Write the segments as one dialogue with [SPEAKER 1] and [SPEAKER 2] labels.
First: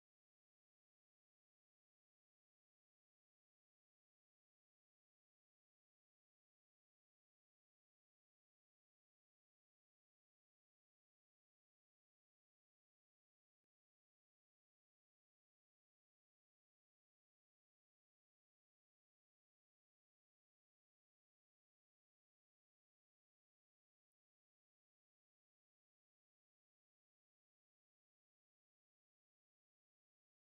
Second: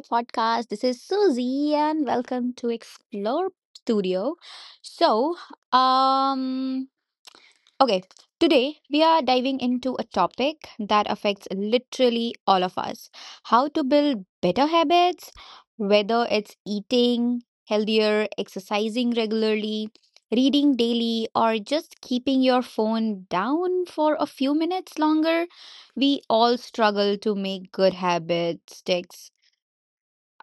[SPEAKER 1] podcast. This is Susie, and welcome to Explore Studio. So, um, Okay, today we are diving into a topic that affects literally all of us: how to build better habits, whether it's eating healthier, exercising regularly, reading daily, or just keeping your phone down for a few minutes longer. We all struggle to make good habits stick,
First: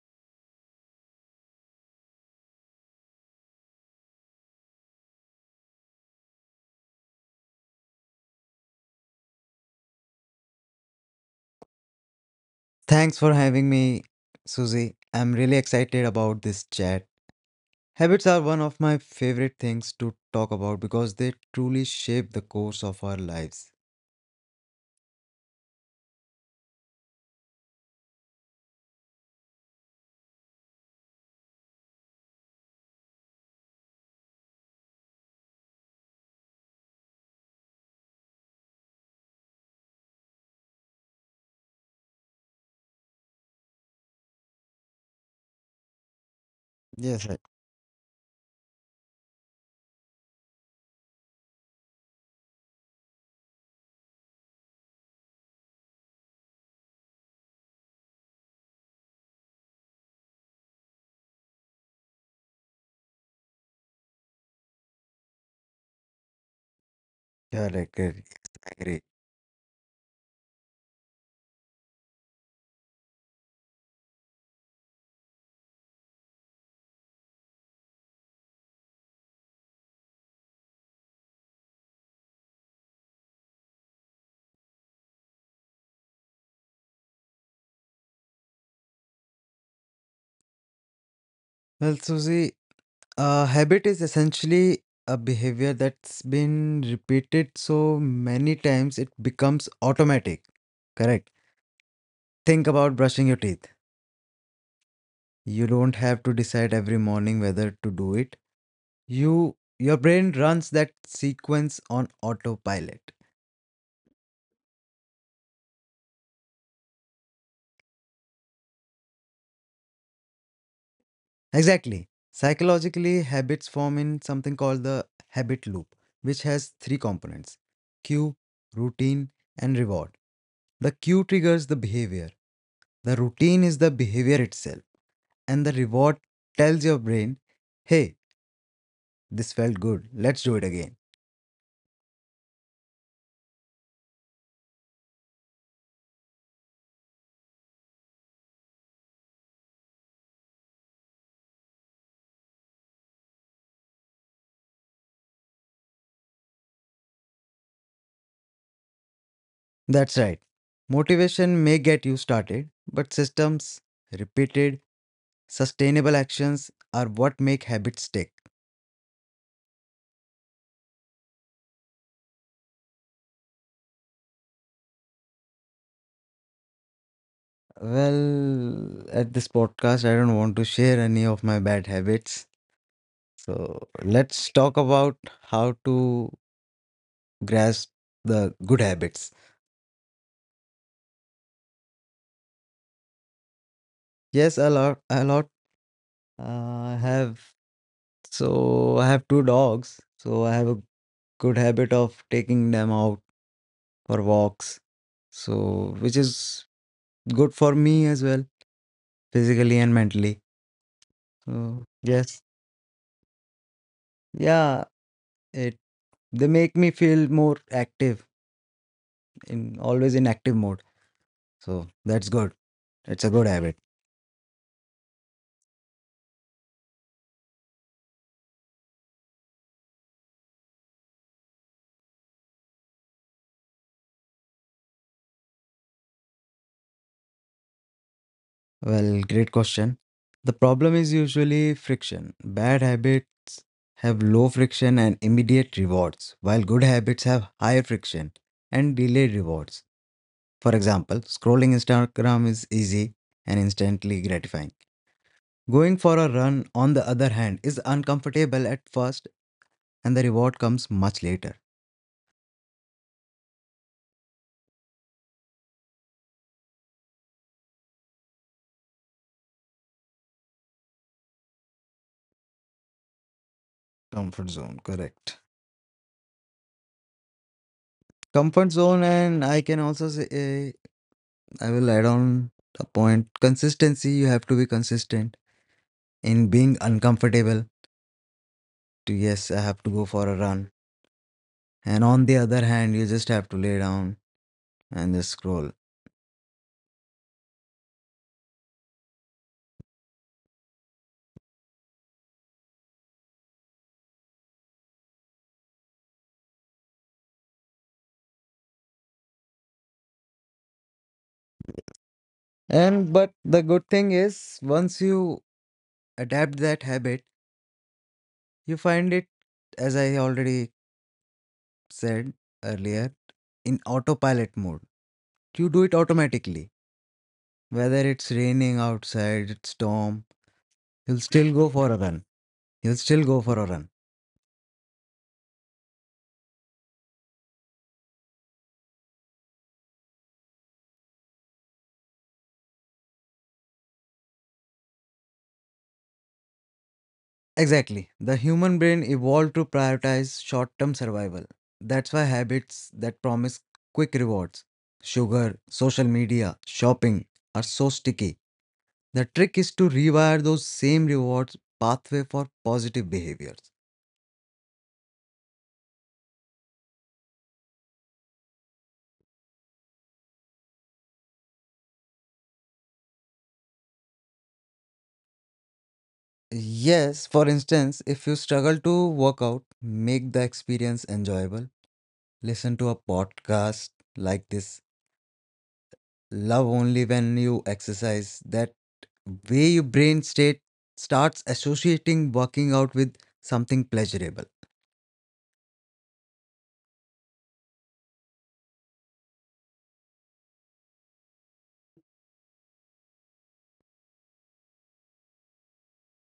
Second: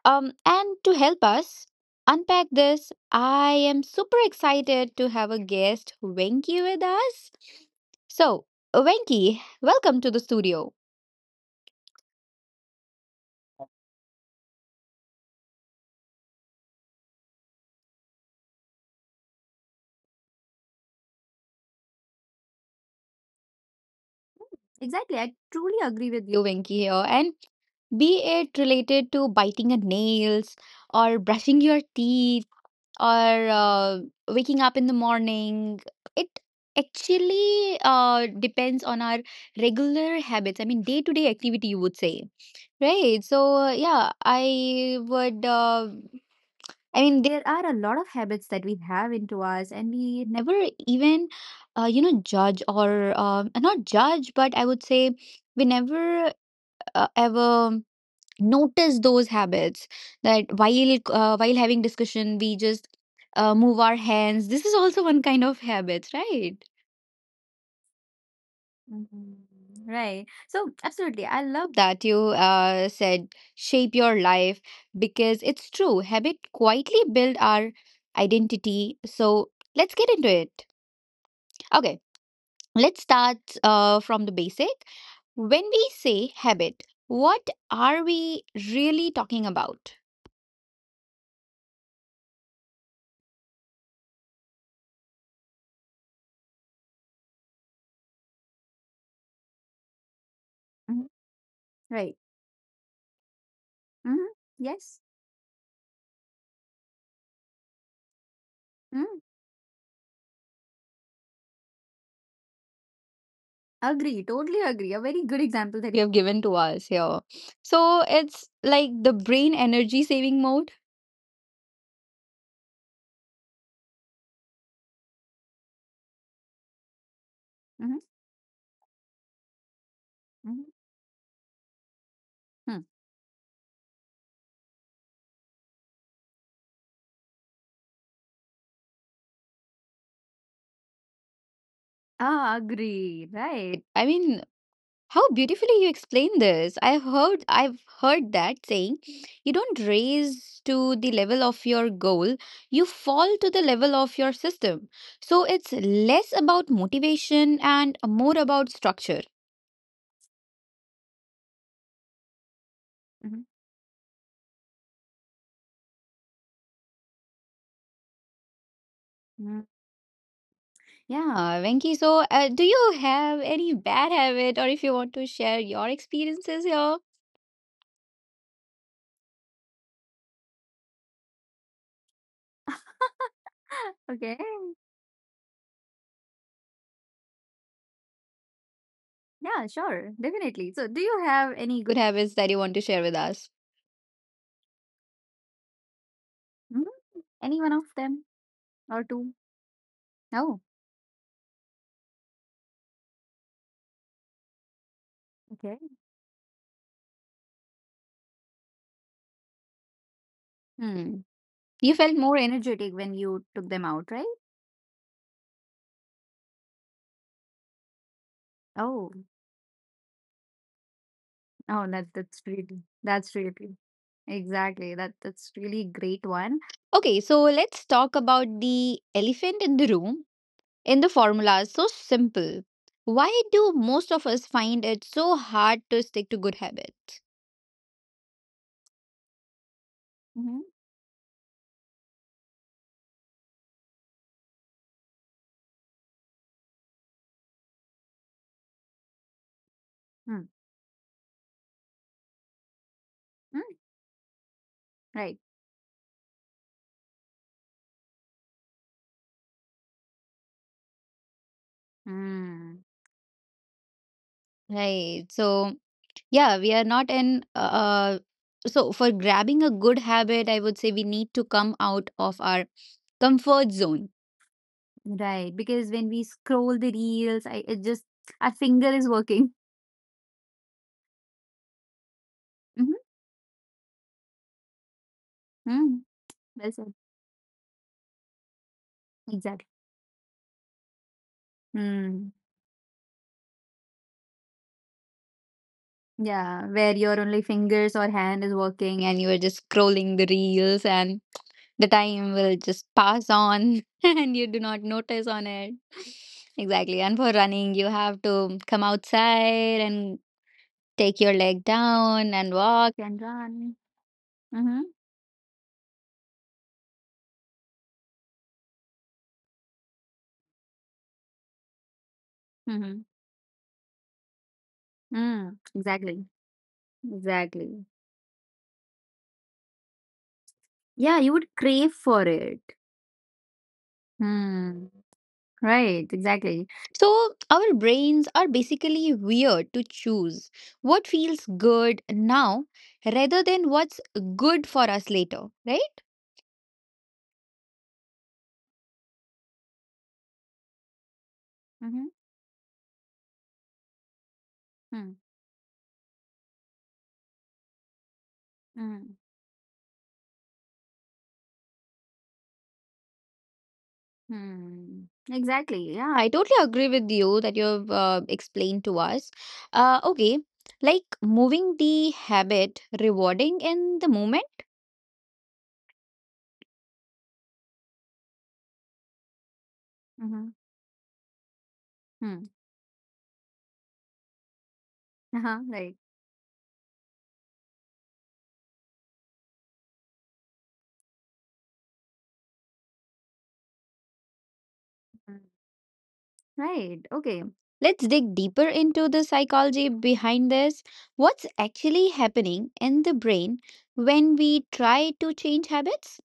[SPEAKER 1] and to help us unpack this, I am super excited to have a guest, Venki, with us. So, Venki, welcome to the studio.
[SPEAKER 2] Thanks for having me, Susie. I'm really excited about this chat. Habits are one of my favorite things to talk about because they truly shape the course of our lives.
[SPEAKER 1] Exactly, I truly agree with you, Venki, here. And be it related to biting your nails, or brushing your teeth, or waking up in the morning, it actually depends on our regular habits. I mean, day to day activity, you would say, right? So yeah, I mean
[SPEAKER 2] Yes, I
[SPEAKER 1] there
[SPEAKER 2] correct.
[SPEAKER 1] are a lot of habits that we have into us and we never even judge, or not judge, but I would say we never ever notice those habits. That while having discussion, we just move our hands. This is also one kind of habit, right?
[SPEAKER 2] Correct. Yes, I agree.
[SPEAKER 1] Mhm. Right. So absolutely, I love that you said shape your life, because it's true habit quietly build our identity. So let's get into it. Okay, let's start from the basic. When we say habit, what are we really talking about?
[SPEAKER 2] Well, Susie, a habit is essentially a behavior that's been repeated so many times it becomes automatic.
[SPEAKER 1] Mhm.
[SPEAKER 2] Correct.
[SPEAKER 1] Right.
[SPEAKER 2] Think about brushing your teeth.
[SPEAKER 1] Mhm. Yes.
[SPEAKER 2] You don't have to decide every morning whether to do it.
[SPEAKER 1] Mm.
[SPEAKER 2] Your brain runs that sequence on autopilot.
[SPEAKER 1] Agree. Totally agree. A very good example that you have given to us here. So it's like the brain energy saving mode.
[SPEAKER 2] Exactly. Psychologically, habits form in something called the habit loop, which has three components:
[SPEAKER 1] Mm-hmm.
[SPEAKER 2] cue, routine, and reward.
[SPEAKER 1] Hmm.
[SPEAKER 2] The cue triggers the behavior,
[SPEAKER 1] Hmm.
[SPEAKER 2] the routine is the behavior itself, and the reward tells your brain, hey, this felt good, let's do it again.
[SPEAKER 1] Ah, agree. Right. I mean, how beautifully you explain this. I've heard that saying, you don't raise to the level of your goal, you fall to the level of your system. So it's less about motivation and more about structure.
[SPEAKER 2] That's right. Motivation may get you started, but systems, repeated sustainable actions, are what make habits stick.
[SPEAKER 1] Yeah, Venki. So, do you have any bad habit, or if you want to share your experiences here?
[SPEAKER 2] Well, at this podcast, I don't want to share any of my bad habits. So
[SPEAKER 1] Okay.
[SPEAKER 2] let's talk about how to grasp the good habits.
[SPEAKER 1] Yeah, sure. Definitely. So, do you have any good habits that you want to share with us?
[SPEAKER 2] Yes, a lot, a lot.
[SPEAKER 1] Hmm?
[SPEAKER 2] I have
[SPEAKER 1] Any one of them
[SPEAKER 2] so
[SPEAKER 1] or
[SPEAKER 2] I have
[SPEAKER 1] two?
[SPEAKER 2] two dogs. So I
[SPEAKER 1] Oh,
[SPEAKER 2] have a good habit of taking them out for walks.
[SPEAKER 1] okay.
[SPEAKER 2] So, which is good for me as well, physically and mentally.
[SPEAKER 1] Hmm.
[SPEAKER 2] So
[SPEAKER 1] You felt more
[SPEAKER 2] yes,
[SPEAKER 1] energetic when you took them out, right?
[SPEAKER 2] yeah. It they make me feel more active,
[SPEAKER 1] Oh,
[SPEAKER 2] in always in active mode.
[SPEAKER 1] oh,
[SPEAKER 2] So
[SPEAKER 1] that
[SPEAKER 2] that's good. It's a
[SPEAKER 1] that's
[SPEAKER 2] good
[SPEAKER 1] really
[SPEAKER 2] habit.
[SPEAKER 1] exactly that's really great one. Okay, so let's talk about the elephant in the room. In the formula so simple. Why do most of us find it so hard to stick to good habits?
[SPEAKER 2] Well, great question. The
[SPEAKER 1] Mm-hmm.
[SPEAKER 2] problem is usually friction. Bad habits have low friction and immediate rewards, while good habits have higher friction and delayed rewards.
[SPEAKER 1] Mm.
[SPEAKER 2] For example, scrolling Instagram is easy and
[SPEAKER 1] Mm.
[SPEAKER 2] instantly gratifying.
[SPEAKER 1] Right.
[SPEAKER 2] Going for a run, on the other hand, is uncomfortable at first and the reward comes much later.
[SPEAKER 1] Mm. Right. So yeah, we are not in. So, for grabbing a good habit, I would say we need to come out of our comfort zone.
[SPEAKER 2] Comfort zone, correct.
[SPEAKER 1] Right. Because when we scroll the reels, I it just our
[SPEAKER 2] Comfort
[SPEAKER 1] finger
[SPEAKER 2] zone,
[SPEAKER 1] is
[SPEAKER 2] and
[SPEAKER 1] working.
[SPEAKER 2] I can also say, I will add on a
[SPEAKER 1] Mm-hmm.
[SPEAKER 2] point. Consistency, you have to be consistent
[SPEAKER 1] Mm.
[SPEAKER 2] in
[SPEAKER 1] Well
[SPEAKER 2] being
[SPEAKER 1] said.
[SPEAKER 2] uncomfortable to, yes, I
[SPEAKER 1] Exactly.
[SPEAKER 2] have to go for a run. And on
[SPEAKER 1] Mm.
[SPEAKER 2] the other hand, you just have to lay down and just scroll.
[SPEAKER 1] Yeah, where your only fingers or hand is working and you are just scrolling the reels and the time will just pass on and you do not notice on it. Exactly. And for running, you have to come outside and take your leg down and walk
[SPEAKER 2] And
[SPEAKER 1] and
[SPEAKER 2] but the
[SPEAKER 1] run.
[SPEAKER 2] good thing is,
[SPEAKER 1] Mm-hmm.
[SPEAKER 2] once you adapt that habit, you find it, as I already said
[SPEAKER 1] Mm-hmm.
[SPEAKER 2] earlier, in autopilot mode.
[SPEAKER 1] Mm,
[SPEAKER 2] You do it
[SPEAKER 1] exactly.
[SPEAKER 2] automatically.
[SPEAKER 1] Exactly.
[SPEAKER 2] Whether it's raining outside, it's storm, you'll
[SPEAKER 1] Yeah, you would
[SPEAKER 2] still go for
[SPEAKER 1] crave
[SPEAKER 2] a
[SPEAKER 1] for
[SPEAKER 2] run.
[SPEAKER 1] it.
[SPEAKER 2] You'll still go for a run.
[SPEAKER 1] Hmm. Right, exactly. So, our brains are basically weird to choose what feels good now rather than what's good for us later, right?
[SPEAKER 2] Exactly. The human brain evolved to prioritize short term survival. That's
[SPEAKER 1] Mm-hmm.
[SPEAKER 2] why habits that promise quick rewards,
[SPEAKER 1] Hmm.
[SPEAKER 2] sugar, social media, shopping, are so sticky.
[SPEAKER 1] Hmm.
[SPEAKER 2] The trick is to rewire those same rewards pathway for positive behaviors.
[SPEAKER 1] Hmm. Exactly. Yeah. I totally agree with you that you've explained to us. Okay, like moving the habit, rewarding in the moment.
[SPEAKER 2] Yes, for instance, if you struggle to work out, make the
[SPEAKER 1] Mm-hmm.
[SPEAKER 2] experience enjoyable.
[SPEAKER 1] Hmm.
[SPEAKER 2] Listen to a podcast like this.
[SPEAKER 1] Uh-huh. Right.
[SPEAKER 2] Love only when you exercise. That way your brain state starts associating working out with something pleasurable.
[SPEAKER 1] Right. Okay. Let's dig deeper into the psychology behind this. What's actually happening in the brain when we try to change habits?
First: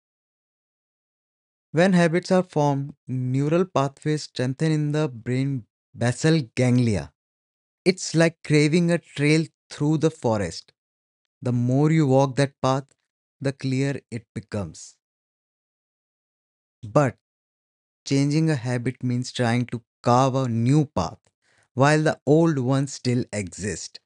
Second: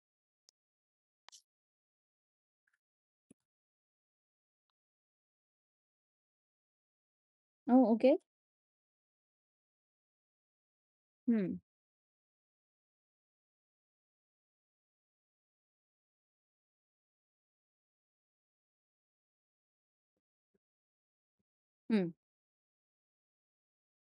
[SPEAKER 2] When habits are formed, neural pathways strengthen in the brain basal ganglia.
[SPEAKER 1] Oh,
[SPEAKER 2] It's
[SPEAKER 1] okay.
[SPEAKER 2] like craving a trail through the forest. The
[SPEAKER 1] Hmm.
[SPEAKER 2] more you walk that path, the clearer it becomes. But changing a habit means trying to carve a new path while
[SPEAKER 1] Hmm.
[SPEAKER 2] the old ones still exist.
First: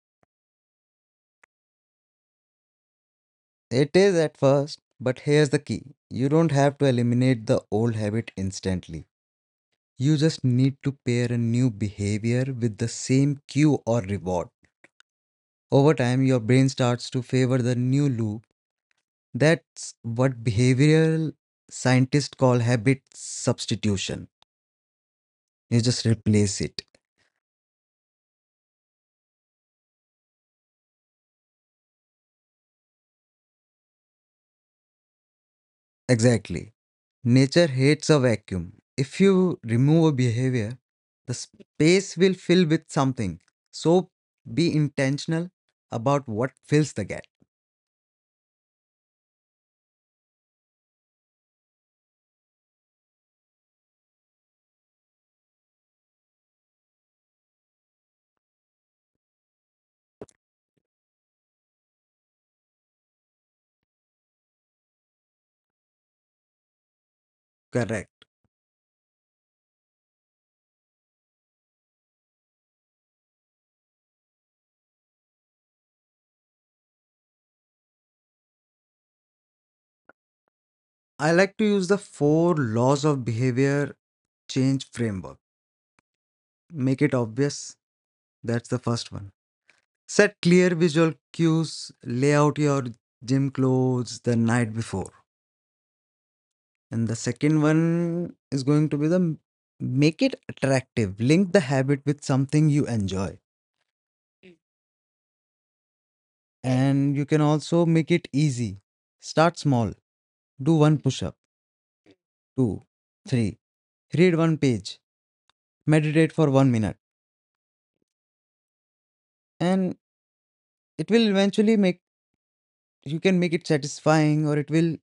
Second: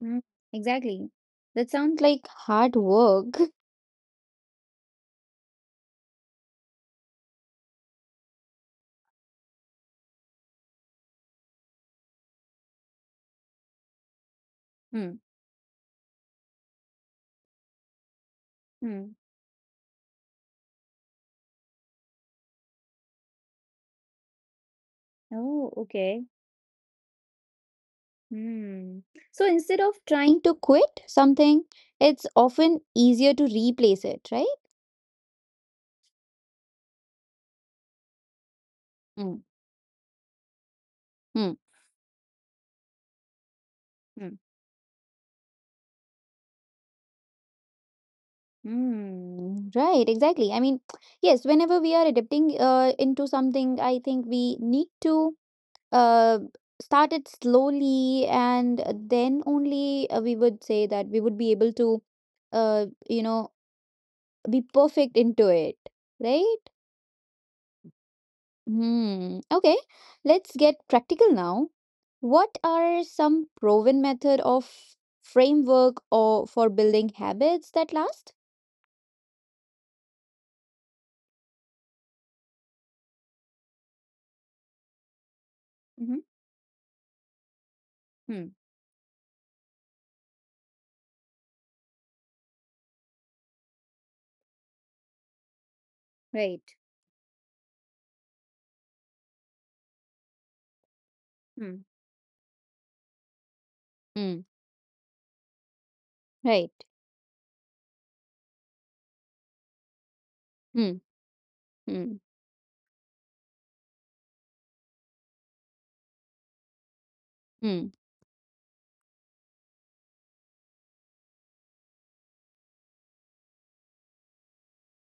[SPEAKER 1] Hmm. Exactly. That sounds like hard work.
[SPEAKER 2] It is at first, but here's the key. You don't have to eliminate the old habit instantly. You just need to pair a new behavior with the same cue or reward.
[SPEAKER 1] Hmm.
[SPEAKER 2] Over time, your brain starts to favor the new loop.
[SPEAKER 1] Hmm.
[SPEAKER 2] That's what behavioral scientists call habit substitution.
[SPEAKER 1] Oh,
[SPEAKER 2] You just
[SPEAKER 1] okay.
[SPEAKER 2] replace it.
[SPEAKER 1] Hmm. So instead of trying to quit something, it's often easier to replace it, right?
[SPEAKER 2] Exactly. Nature hates a vacuum. If
[SPEAKER 1] Hmm.
[SPEAKER 2] you remove a behavior, the space will fill with something. So
[SPEAKER 1] Hmm.
[SPEAKER 2] be intentional about what fills the gap.
[SPEAKER 1] Mm, right, exactly. I mean, yes, whenever we are adapting into something, I think we need to uh, start it slowly, and then only we would say that we would be able to, uh, you know, be perfect into it, right?
[SPEAKER 2] Correct.
[SPEAKER 1] Hmm. Okay, let's get practical now. What are some proven method of framework or for building habits that last?
[SPEAKER 2] I like to use the four laws of behavior change framework.
[SPEAKER 1] Mm-hmm.
[SPEAKER 2] Make it obvious.
[SPEAKER 1] Hmm.
[SPEAKER 2] That's the first one. Set clear visual cues. Lay out your gym clothes the night before.
[SPEAKER 1] Right.
[SPEAKER 2] And the second one is going to be make it attractive. Link the habit with something you enjoy.
[SPEAKER 1] Hmm. Right.
[SPEAKER 2] And you can also make it easy. Start small. Do
[SPEAKER 1] Hmm.
[SPEAKER 2] one push up,
[SPEAKER 1] Hmm.
[SPEAKER 2] two, three. Read one page. Meditate for 1 minute.
[SPEAKER 1] Hmm.
[SPEAKER 2] And it will eventually make you can make it satisfying, or it will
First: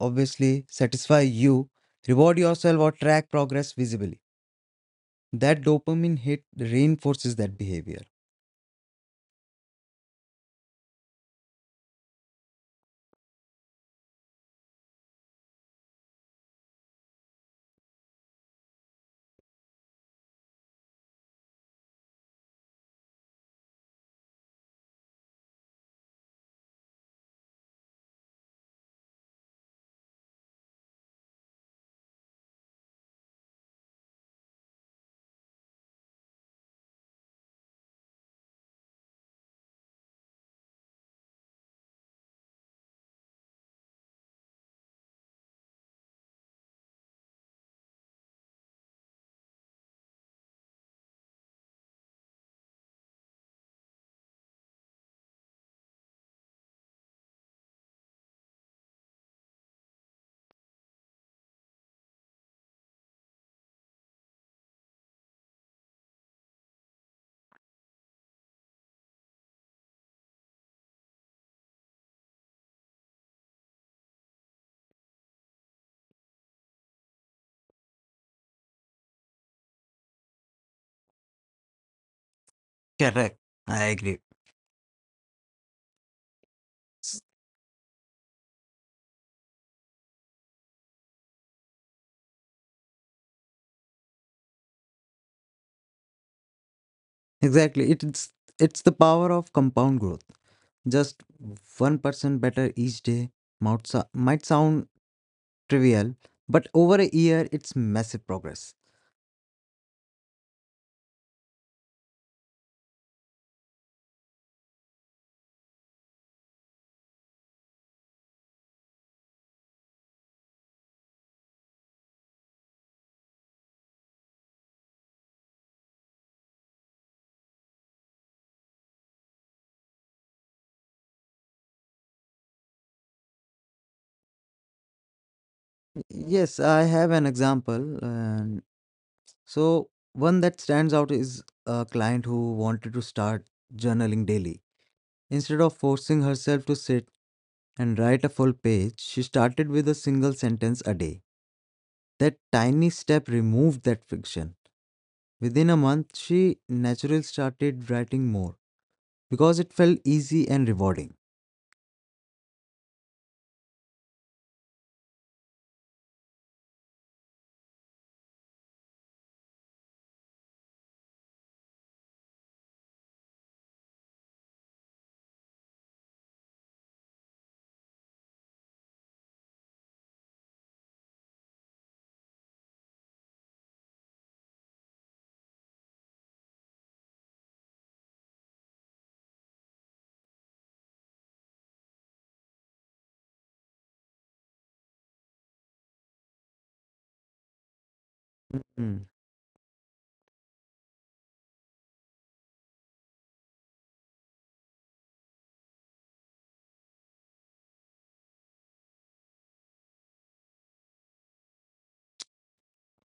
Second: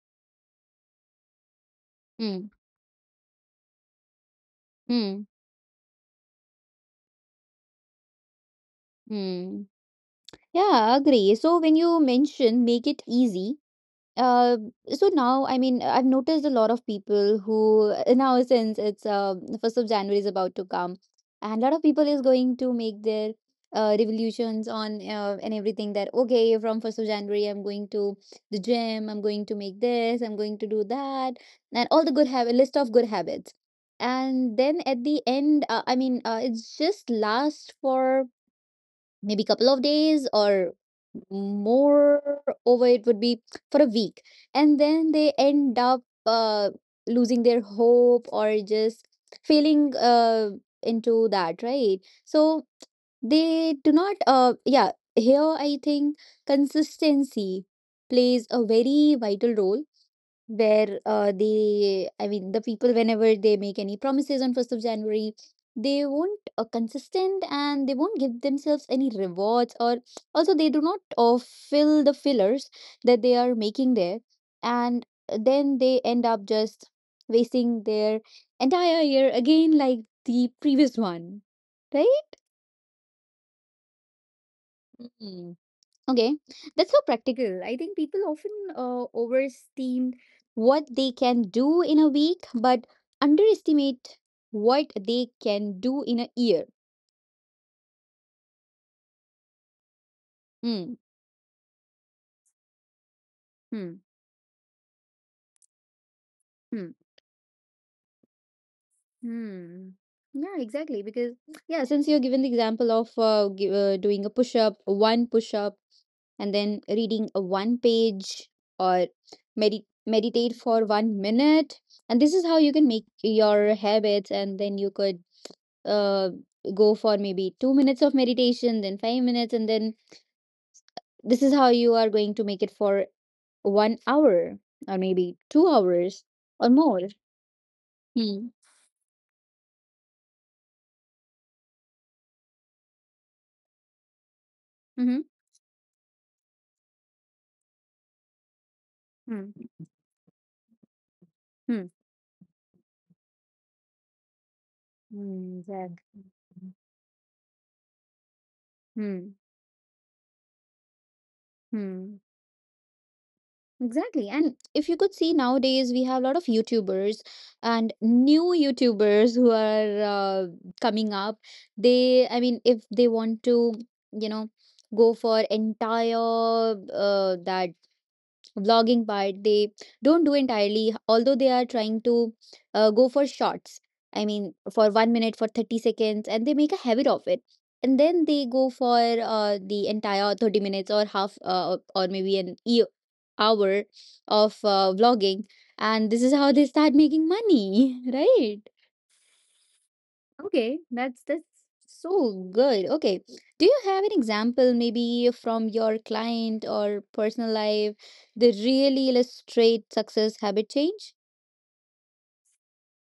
[SPEAKER 2] obviously satisfy you. Reward
[SPEAKER 1] Hmm.
[SPEAKER 2] yourself or track progress visibly.
[SPEAKER 1] Hmm.
[SPEAKER 2] That dopamine hit reinforces that behavior.
[SPEAKER 1] Hmm. Yeah, agree. So when you mention make it easy, Uh, so now, I mean, I've noticed a lot of people who now, since it's the 1st of January is about to come, and a lot of people is going to make their revolutions on and everything that, okay, from 1st of January, I'm going to the gym, I'm going to make this, I'm going to do that, and all the good habit list of good habits. And then at the end, I mean, it's just lasts for maybe couple of days, or more over it would be for a week, and then they end up losing their hope, or just feeling into that, right? So they do not, yeah, here I think consistency plays a very vital role. Where they I mean the people, whenever they make any promises on 1st of january, they won't consistent, and they won't give themselves any rewards, or also they do not fill the fillers that they are making there, and then they end up just wasting their entire year again, like the previous one, right?
[SPEAKER 2] Correct. I agree.
[SPEAKER 1] Okay, that's so practical. I think people often overestimate what they can do in a week, but underestimate what they can do in a year.
[SPEAKER 2] Exactly. It's the power of compound growth.
[SPEAKER 1] Mm,
[SPEAKER 2] Just 1% better each day might,
[SPEAKER 1] hmm,
[SPEAKER 2] sou- might sound trivial, but
[SPEAKER 1] hmm,
[SPEAKER 2] over a year it's massive progress.
[SPEAKER 1] hmm. Yeah, exactly. Because yeah, since you're given the example of doing a push up, one push up, and then reading a one page, or meditate for 1 minute, and this is how you can make your habits, and then you could uh, go for maybe 2 minutes of meditation, then 5 minutes, and then this is how you are going to make it for 1 hour, or maybe 2 hours
[SPEAKER 2] Yes,
[SPEAKER 1] or
[SPEAKER 2] I
[SPEAKER 1] more.
[SPEAKER 2] have an example.
[SPEAKER 1] Hmm.
[SPEAKER 2] And so, one that stands out is a client who wanted to start journaling daily.
[SPEAKER 1] Mm-hmm.
[SPEAKER 2] Instead of forcing herself to sit and write a full page, she
[SPEAKER 1] Hmm.
[SPEAKER 2] started with a single sentence a day.
[SPEAKER 1] Hmm.
[SPEAKER 2] That tiny step removed that friction.
[SPEAKER 1] Hmm.
[SPEAKER 2] Within a month,
[SPEAKER 1] Exactly.
[SPEAKER 2] she naturally started writing more
[SPEAKER 1] Hmm.
[SPEAKER 2] because it felt easy and rewarding.
[SPEAKER 1] Hmm. Exactly. And if you could see nowadays, we have a lot of YouTubers and new YouTubers who are coming up. I mean, if they want to, you know, go for entire that vlogging part, they don't do entirely, although they are trying to go for shots, I mean for 1 minute, for 30 seconds, and they make a habit of it, and then they go for the entire 30 minutes, or half or maybe an hour of vlogging, and this is how they start making money. Right?
[SPEAKER 2] Mhm.
[SPEAKER 1] Okay, that's so good. Okay. Do you have an example maybe from your client or personal life that really illustrate success habit change?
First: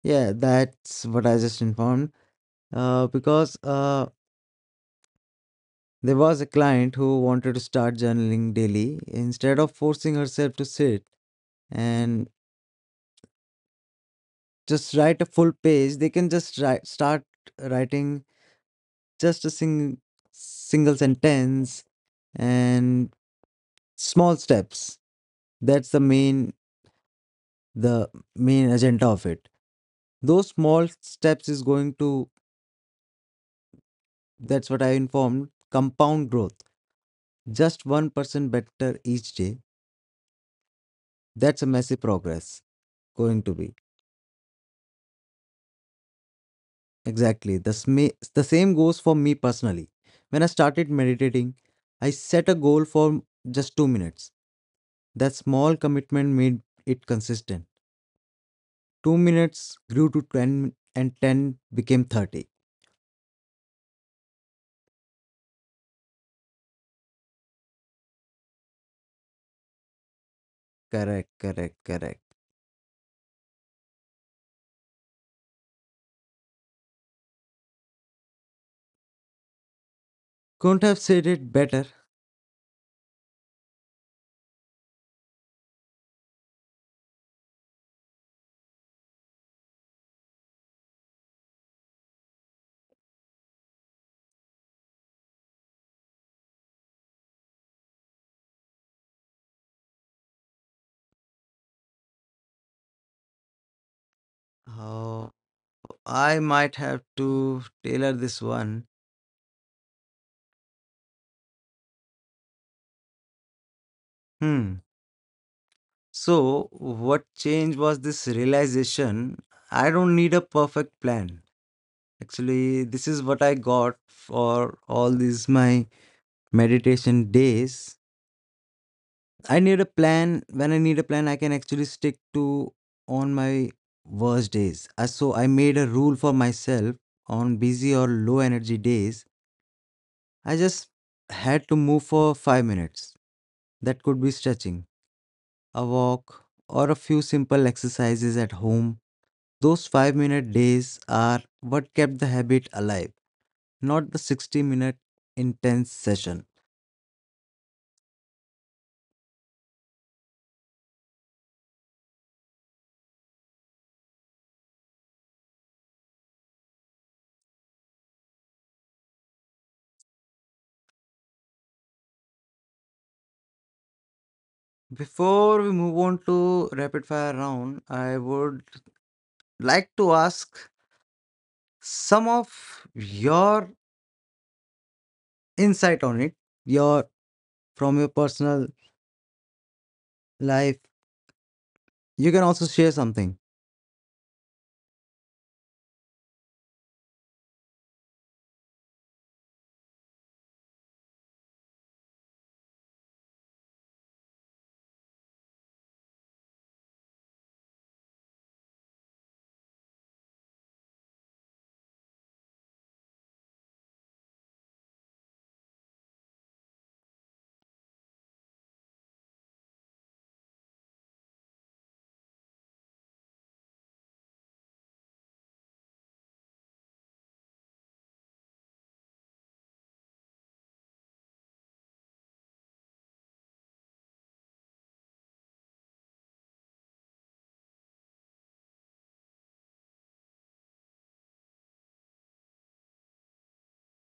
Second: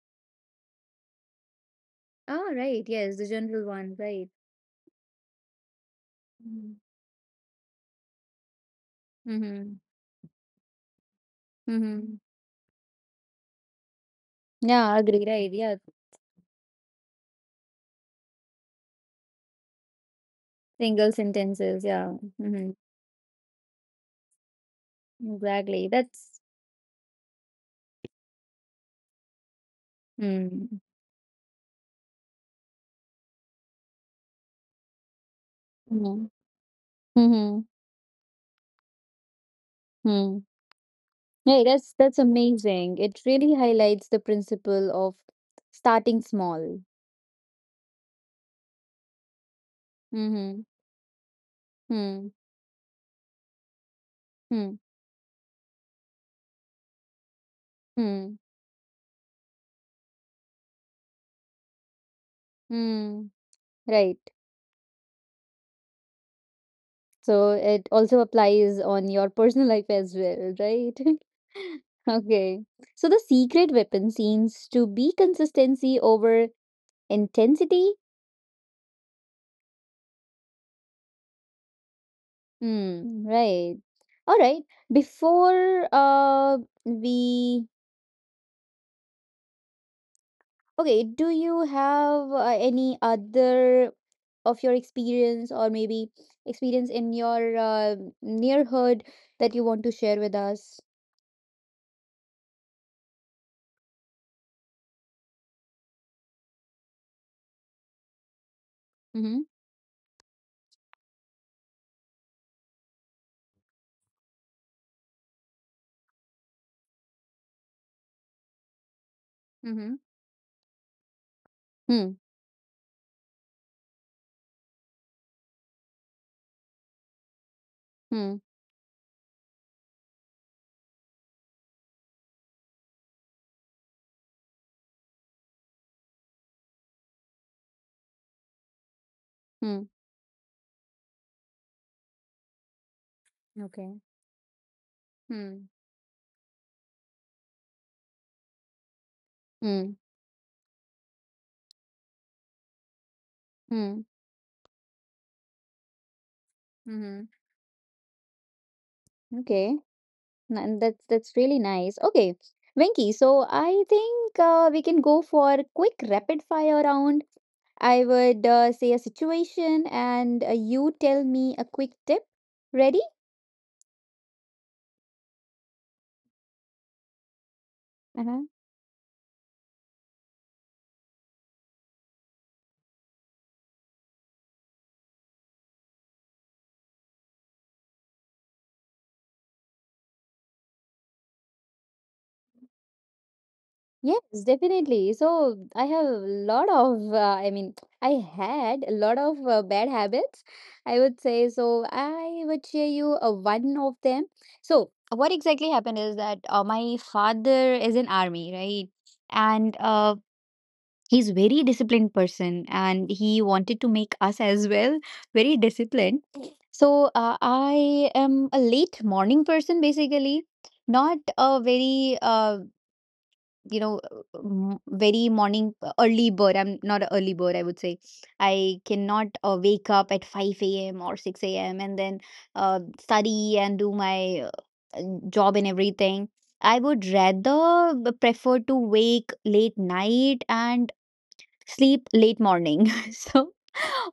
[SPEAKER 2] Yeah, that's what I just informed.
[SPEAKER 1] Oh, right. Yes, the
[SPEAKER 2] Because
[SPEAKER 1] general one, right.
[SPEAKER 2] there was a client who wanted to start journaling daily. Instead of
[SPEAKER 1] Mm-hmm.
[SPEAKER 2] forcing herself to sit
[SPEAKER 1] Mm-hmm.
[SPEAKER 2] and just
[SPEAKER 1] Yeah,
[SPEAKER 2] write
[SPEAKER 1] agree,
[SPEAKER 2] a
[SPEAKER 1] right.
[SPEAKER 2] full
[SPEAKER 1] Yeah,
[SPEAKER 2] page, they can just write, start writing just a single
[SPEAKER 1] single sentences.
[SPEAKER 2] sentence,
[SPEAKER 1] Yeah. Mm-hmm.
[SPEAKER 2] and small steps.
[SPEAKER 1] Exactly.
[SPEAKER 2] That's the
[SPEAKER 1] That's
[SPEAKER 2] main the main agenda of it. Those
[SPEAKER 1] mm.
[SPEAKER 2] small steps is going to, that's what I informed,
[SPEAKER 1] Mm-hmm.
[SPEAKER 2] compound growth.
[SPEAKER 1] Mm-hmm.
[SPEAKER 2] Just 1% better each day.
[SPEAKER 1] Mm.
[SPEAKER 2] That's
[SPEAKER 1] Hey,
[SPEAKER 2] a
[SPEAKER 1] that's
[SPEAKER 2] massive
[SPEAKER 1] that's
[SPEAKER 2] progress
[SPEAKER 1] amazing. It
[SPEAKER 2] going to
[SPEAKER 1] really
[SPEAKER 2] be.
[SPEAKER 1] highlights the principle of starting small.
[SPEAKER 2] Exactly. The same goes for me personally. When I
[SPEAKER 1] Mm-hmm.
[SPEAKER 2] started meditating, I
[SPEAKER 1] Hmm.
[SPEAKER 2] set a goal for just 2 minutes.
[SPEAKER 1] Hmm.
[SPEAKER 2] That small commitment made it consistent.
[SPEAKER 1] Hmm.
[SPEAKER 2] 2 minutes grew to 10, and 10 became 30.
[SPEAKER 1] Hmm. Right. So it also applies on your personal life as well, right?
[SPEAKER 2] Correct, correct, correct.
[SPEAKER 1] Okay. So the secret weapon seems to be consistency over intensity.
[SPEAKER 2] Couldn't have said it better.
[SPEAKER 1] Hmm. Right. All right. Before we Okay, do you have any other of your experience, or maybe experience in your neighborhood, that you want to share with us?
[SPEAKER 2] I might have to tailor this one.
[SPEAKER 1] Mhm,
[SPEAKER 2] Hmm. So, what change was this realization? I
[SPEAKER 1] mhm.
[SPEAKER 2] don't need a perfect plan.
[SPEAKER 1] Hmm,
[SPEAKER 2] Actually, this is what I got for all these my meditation days.
[SPEAKER 1] hmm,
[SPEAKER 2] I need a plan. When I need a plan, I can actually stick to on my worst days. So, I made a rule for myself on busy or low energy days.
[SPEAKER 1] hmm.
[SPEAKER 2] I just had to move for 5 minutes. That
[SPEAKER 1] Okay.
[SPEAKER 2] could be stretching,
[SPEAKER 1] Hmm.
[SPEAKER 2] a walk, or a few simple exercises at home. Those
[SPEAKER 1] Hmm.
[SPEAKER 2] 5-minute days are what kept the habit alive,
[SPEAKER 1] Mm.
[SPEAKER 2] not the 60-minute intense session.
[SPEAKER 1] Mhm. Okay. That's really nice. Okay, Venki, so I think we can go for quick rapid fire round. I would say a situation and you tell me a quick tip. Ready?
[SPEAKER 2] Before we move on to rapid fire round, I
[SPEAKER 1] uh
[SPEAKER 2] would like to ask some of your insight on it, your from your personal life. You can also share something.
[SPEAKER 1] Yes, definitely. So I have a lot of, I mean, I had a lot of bad habits, I would say. So I would share you one of them. So what exactly happened is that my father is in army, right? And he's very disciplined person, and he wanted to make us as well very disciplined. So I am a late morning person, basically. Not a very you know m- very morning early bird. I'm not an early bird, I would say. I cannot wake up at 5 a.m or 6 a.m and then study and do my job and everything. I would rather prefer to wake late night and sleep late morning. So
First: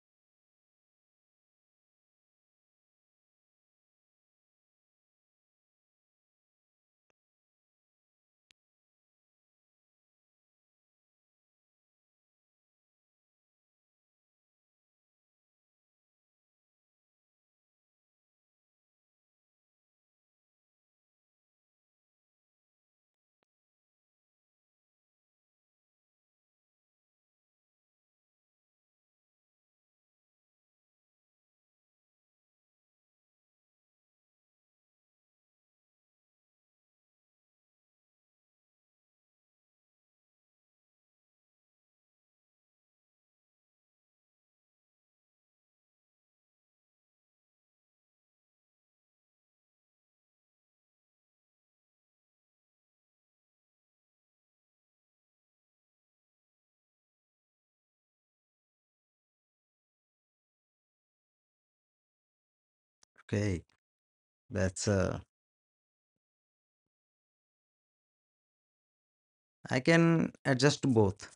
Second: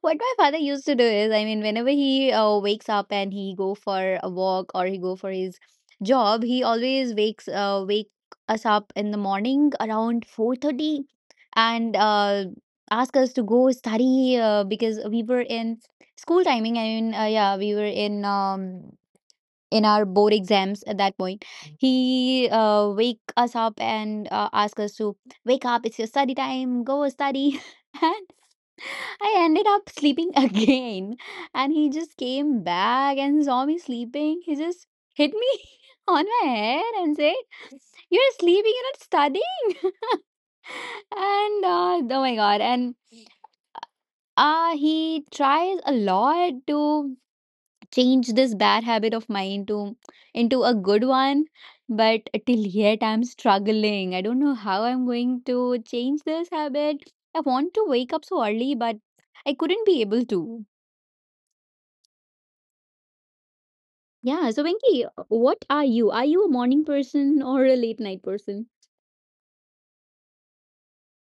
[SPEAKER 1] what my father used to do is, I mean, whenever he wakes up and he go for a walk, or he go for his job, he always wake us up in the morning around 4:30, and ask us to go study, because we were in school timing. I mean, yeah, we were in our board exams at that point. He wake us up and ask us to wake up. It's your study time. Go study. I ended up sleeping again, and he just came back and saw me sleeping. He just hit me on my head and said, "You're sleeping, you're not studying." and oh my god! And he tries a lot to change this bad habit of mine to into a good one, but till yet I'm struggling. I don't know how I'm going to change this habit. I want to wake up so early, but I couldn't be able to.
[SPEAKER 2] Okay,
[SPEAKER 1] Yeah. So,
[SPEAKER 2] that's
[SPEAKER 1] Venki, what are you? Are you a morning person or a late night person?
[SPEAKER 2] I can adjust to both.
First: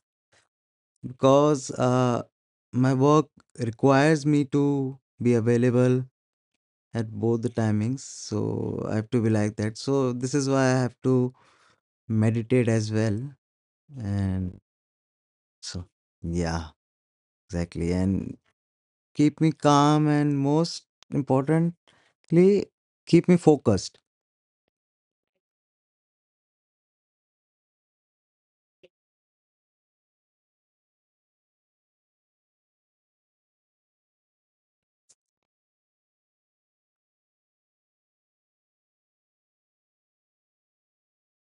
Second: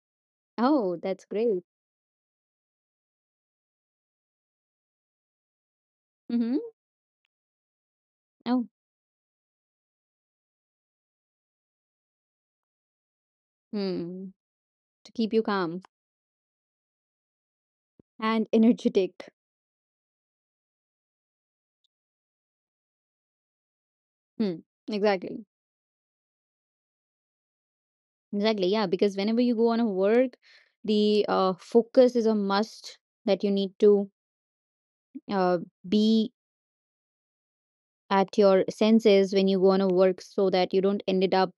[SPEAKER 1] Oh, that's great.
[SPEAKER 2] Because my work requires me to be available
[SPEAKER 1] Mm-hmm.
[SPEAKER 2] at both the timings. So
[SPEAKER 1] Oh,
[SPEAKER 2] I have to be like that. So this is why I have to meditate as well.
[SPEAKER 1] hmm.
[SPEAKER 2] And
[SPEAKER 1] To keep you calm
[SPEAKER 2] so, yeah, exactly, and
[SPEAKER 1] and energetic.
[SPEAKER 2] keep me calm and, most importantly, keep me focused.
[SPEAKER 1] Hmm. Exactly. Exactly. Yeah. Because whenever you go on a work, the focus is a must that you need to uh, be at your senses when you go on a work so that you don't end it up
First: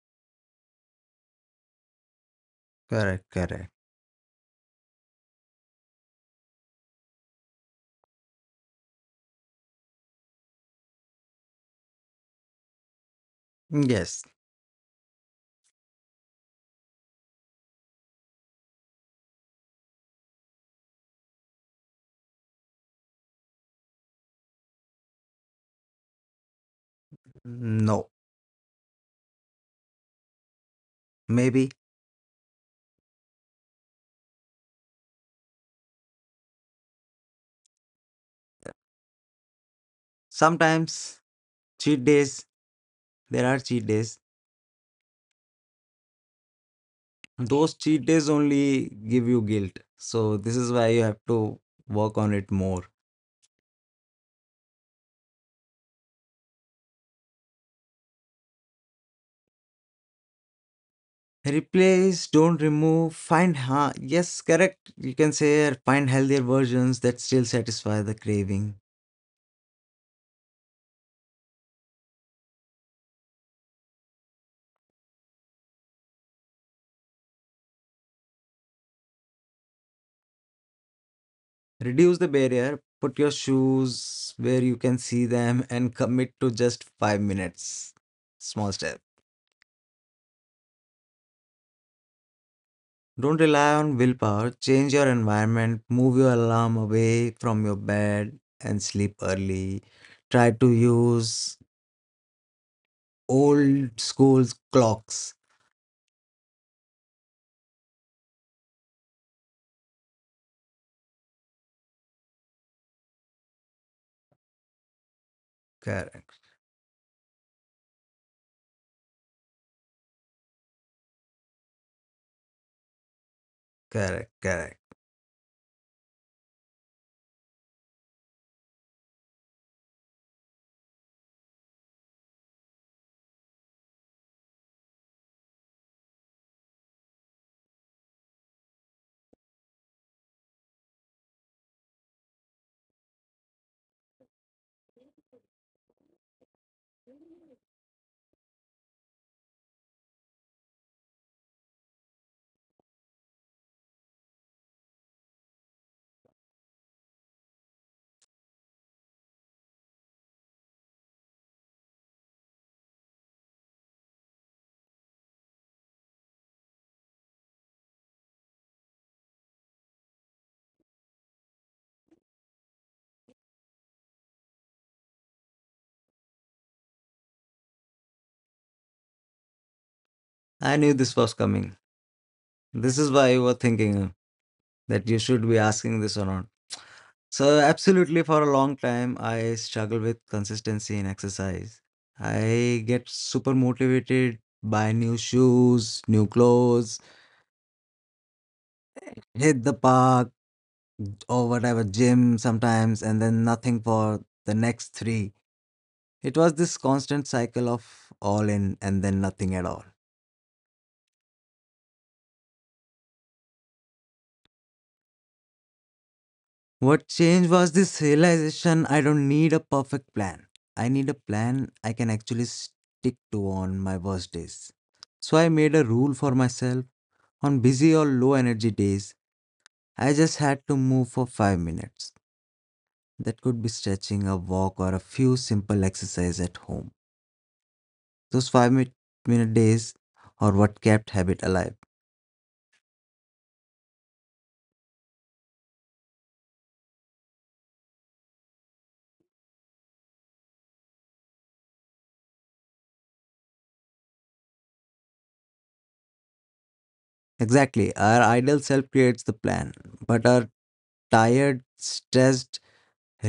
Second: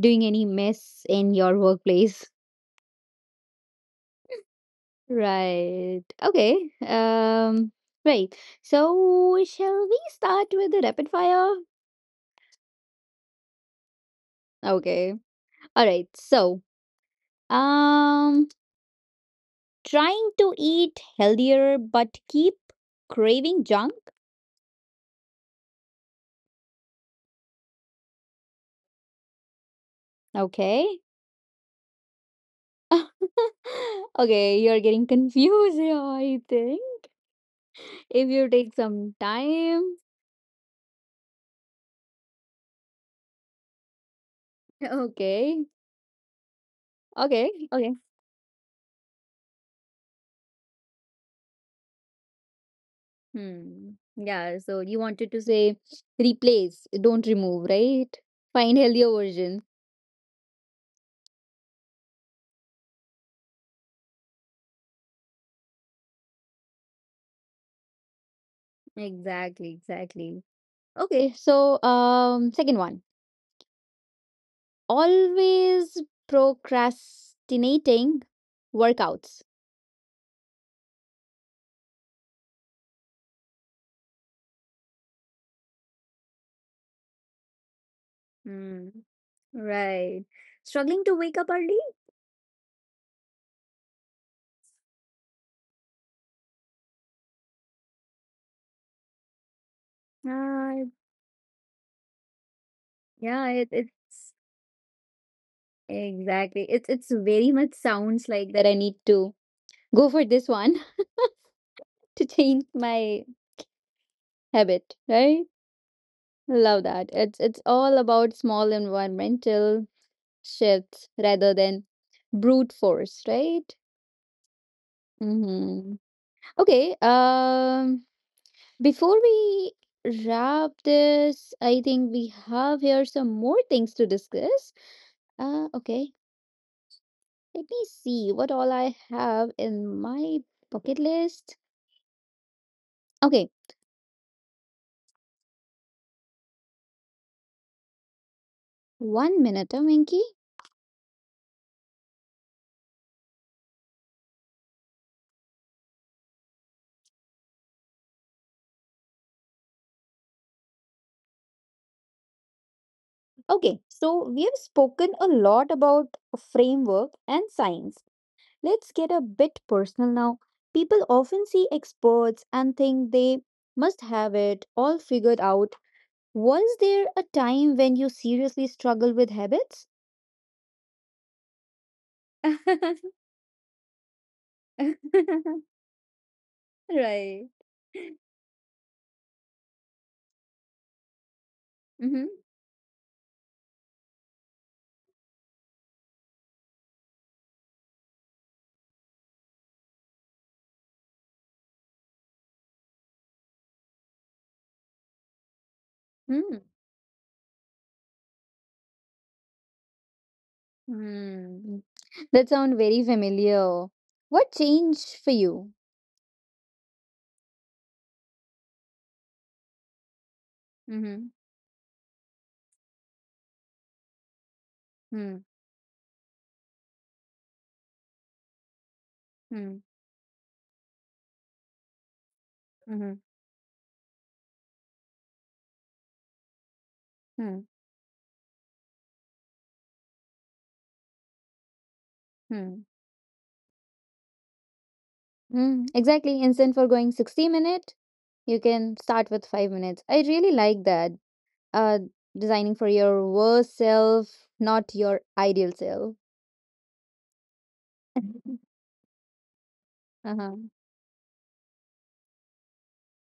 [SPEAKER 1] doing any mess in your workplace.
[SPEAKER 2] Correct, correct.
[SPEAKER 1] Right. Okay. Um, right. So, shall we start with the rapid fire?
[SPEAKER 2] Yes.
[SPEAKER 1] Okay. All right. So, um, trying to eat healthier but keep craving junk.
[SPEAKER 2] No.
[SPEAKER 1] Okay.
[SPEAKER 2] Maybe.
[SPEAKER 1] okay, you're getting confused here, I think. If you take some time.
[SPEAKER 2] Sometimes. Cheat days there are cheat days.
[SPEAKER 1] Okay. Okay.
[SPEAKER 2] Those
[SPEAKER 1] Okay.
[SPEAKER 2] cheat days only give you guilt. So this is why you have to work on it more.
[SPEAKER 1] Hmm. Yeah, so you wanted to say replace, don't remove, right? Find healthier version.
[SPEAKER 2] Replace, don't remove, find ha yes, correct. You can say here, find healthier versions that still satisfy the craving.
[SPEAKER 1] Exactly, exactly. Okay, so second one. Always procrastinating workouts.
[SPEAKER 2] Reduce the barrier, put your shoes where you can see them and commit to just 5 minutes. Small
[SPEAKER 1] Hmm.
[SPEAKER 2] step.
[SPEAKER 1] Right. Struggling to wake up early?
[SPEAKER 2] Don't rely on willpower. Change your environment, move your alarm away from your bed, and sleep early. Try to
[SPEAKER 1] Uh,
[SPEAKER 2] use
[SPEAKER 1] yeah, it's
[SPEAKER 2] old school clocks.
[SPEAKER 1] exactly. It's very much sounds like that I need to go for this one to change my habit, right?
[SPEAKER 2] Correct,
[SPEAKER 1] Love that. It's all about small environmental shifts rather than brute force, right?
[SPEAKER 2] correct, correct.
[SPEAKER 1] Mm-hmm. Okay. Before we wrap this, I think we have here some more things to discuss. Okay. Let me see what all I have in my bucket list. Okay. One minute, Minky. Okay. So we have spoken a lot about framework and science. Let's get a bit personal now. People often see experts and think they must have it all figured out. Was there a time when you seriously struggled with habits?
[SPEAKER 2] I knew this was coming. This is why you were thinking that you should be asking this or not.
[SPEAKER 1] right.
[SPEAKER 2] So, absolutely, for a long time, I struggle with consistency in exercise.
[SPEAKER 1] Mm-hmm.
[SPEAKER 2] I get super motivated, buy new shoes, new clothes, hit the park or whatever, gym sometimes, and then nothing for the next three. It was
[SPEAKER 1] hmm
[SPEAKER 2] this constant cycle of all in and then nothing at all.
[SPEAKER 1] Hmm. That sounds very familiar. What changed for you?
[SPEAKER 2] What changed was this realization: I don't need a perfect plan. I need a
[SPEAKER 1] Mm-hmm.
[SPEAKER 2] plan I can actually stick to on my worst days.
[SPEAKER 1] Hmm.
[SPEAKER 2] So I made a rule for myself. On busy or low energy days,
[SPEAKER 1] Hmm.
[SPEAKER 2] I just had to move for 5 minutes.
[SPEAKER 1] Hmm.
[SPEAKER 2] That could be stretching, a walk, or a few simple exercise at home.
[SPEAKER 1] Hmm.
[SPEAKER 2] Those 5 minute days are what kept habit alive.
[SPEAKER 1] Hmm. Hmm. Exactly. Instead for going 60 minutes, you can start with 5 minutes. I really like that. uh, designing for your worst self, not your ideal self.
[SPEAKER 2] Exactly, our idle self creates the plan, but our
[SPEAKER 1] Uh-huh.
[SPEAKER 2] tired, stressed,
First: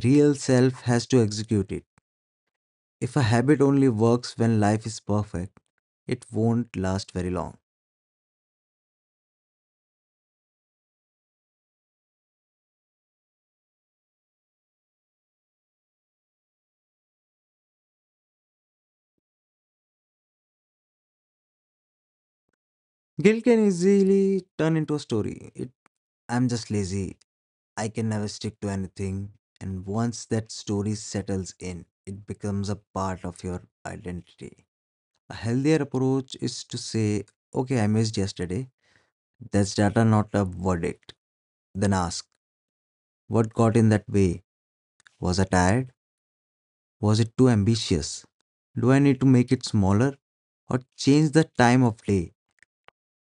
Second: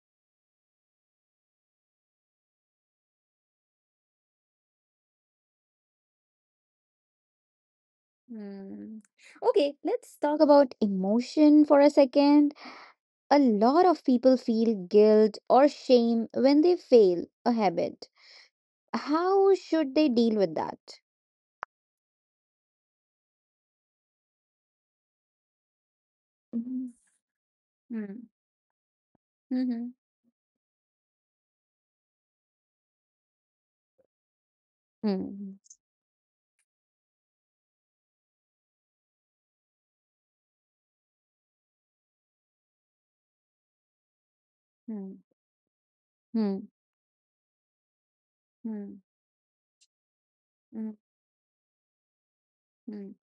[SPEAKER 2] real self has to execute it. If a habit only works when life is perfect, it won't last very long.
[SPEAKER 1] Mm. Okay, let's talk about emotion for a second. A lot of people feel guilt or shame when they fail a habit. How should they deal with that?
[SPEAKER 2] Guilt can easily turn into a story. I'm just
[SPEAKER 1] Mm-hmm.
[SPEAKER 2] lazy. I can never stick to anything.
[SPEAKER 1] Mm-hmm.
[SPEAKER 2] And once that story settles in, it becomes a part of your identity. A
[SPEAKER 1] Mm.
[SPEAKER 2] healthier approach is to say, okay, I missed yesterday. That's data, not a verdict. Then ask, what got in that way?
[SPEAKER 1] Mm.
[SPEAKER 2] Was I tired?
[SPEAKER 1] Mm.
[SPEAKER 2] Was it too ambitious? Do
[SPEAKER 1] Mm.
[SPEAKER 2] I need to make it smaller? Or
[SPEAKER 1] Mm. Mm.
[SPEAKER 2] change the time of day?
[SPEAKER 1] Mm.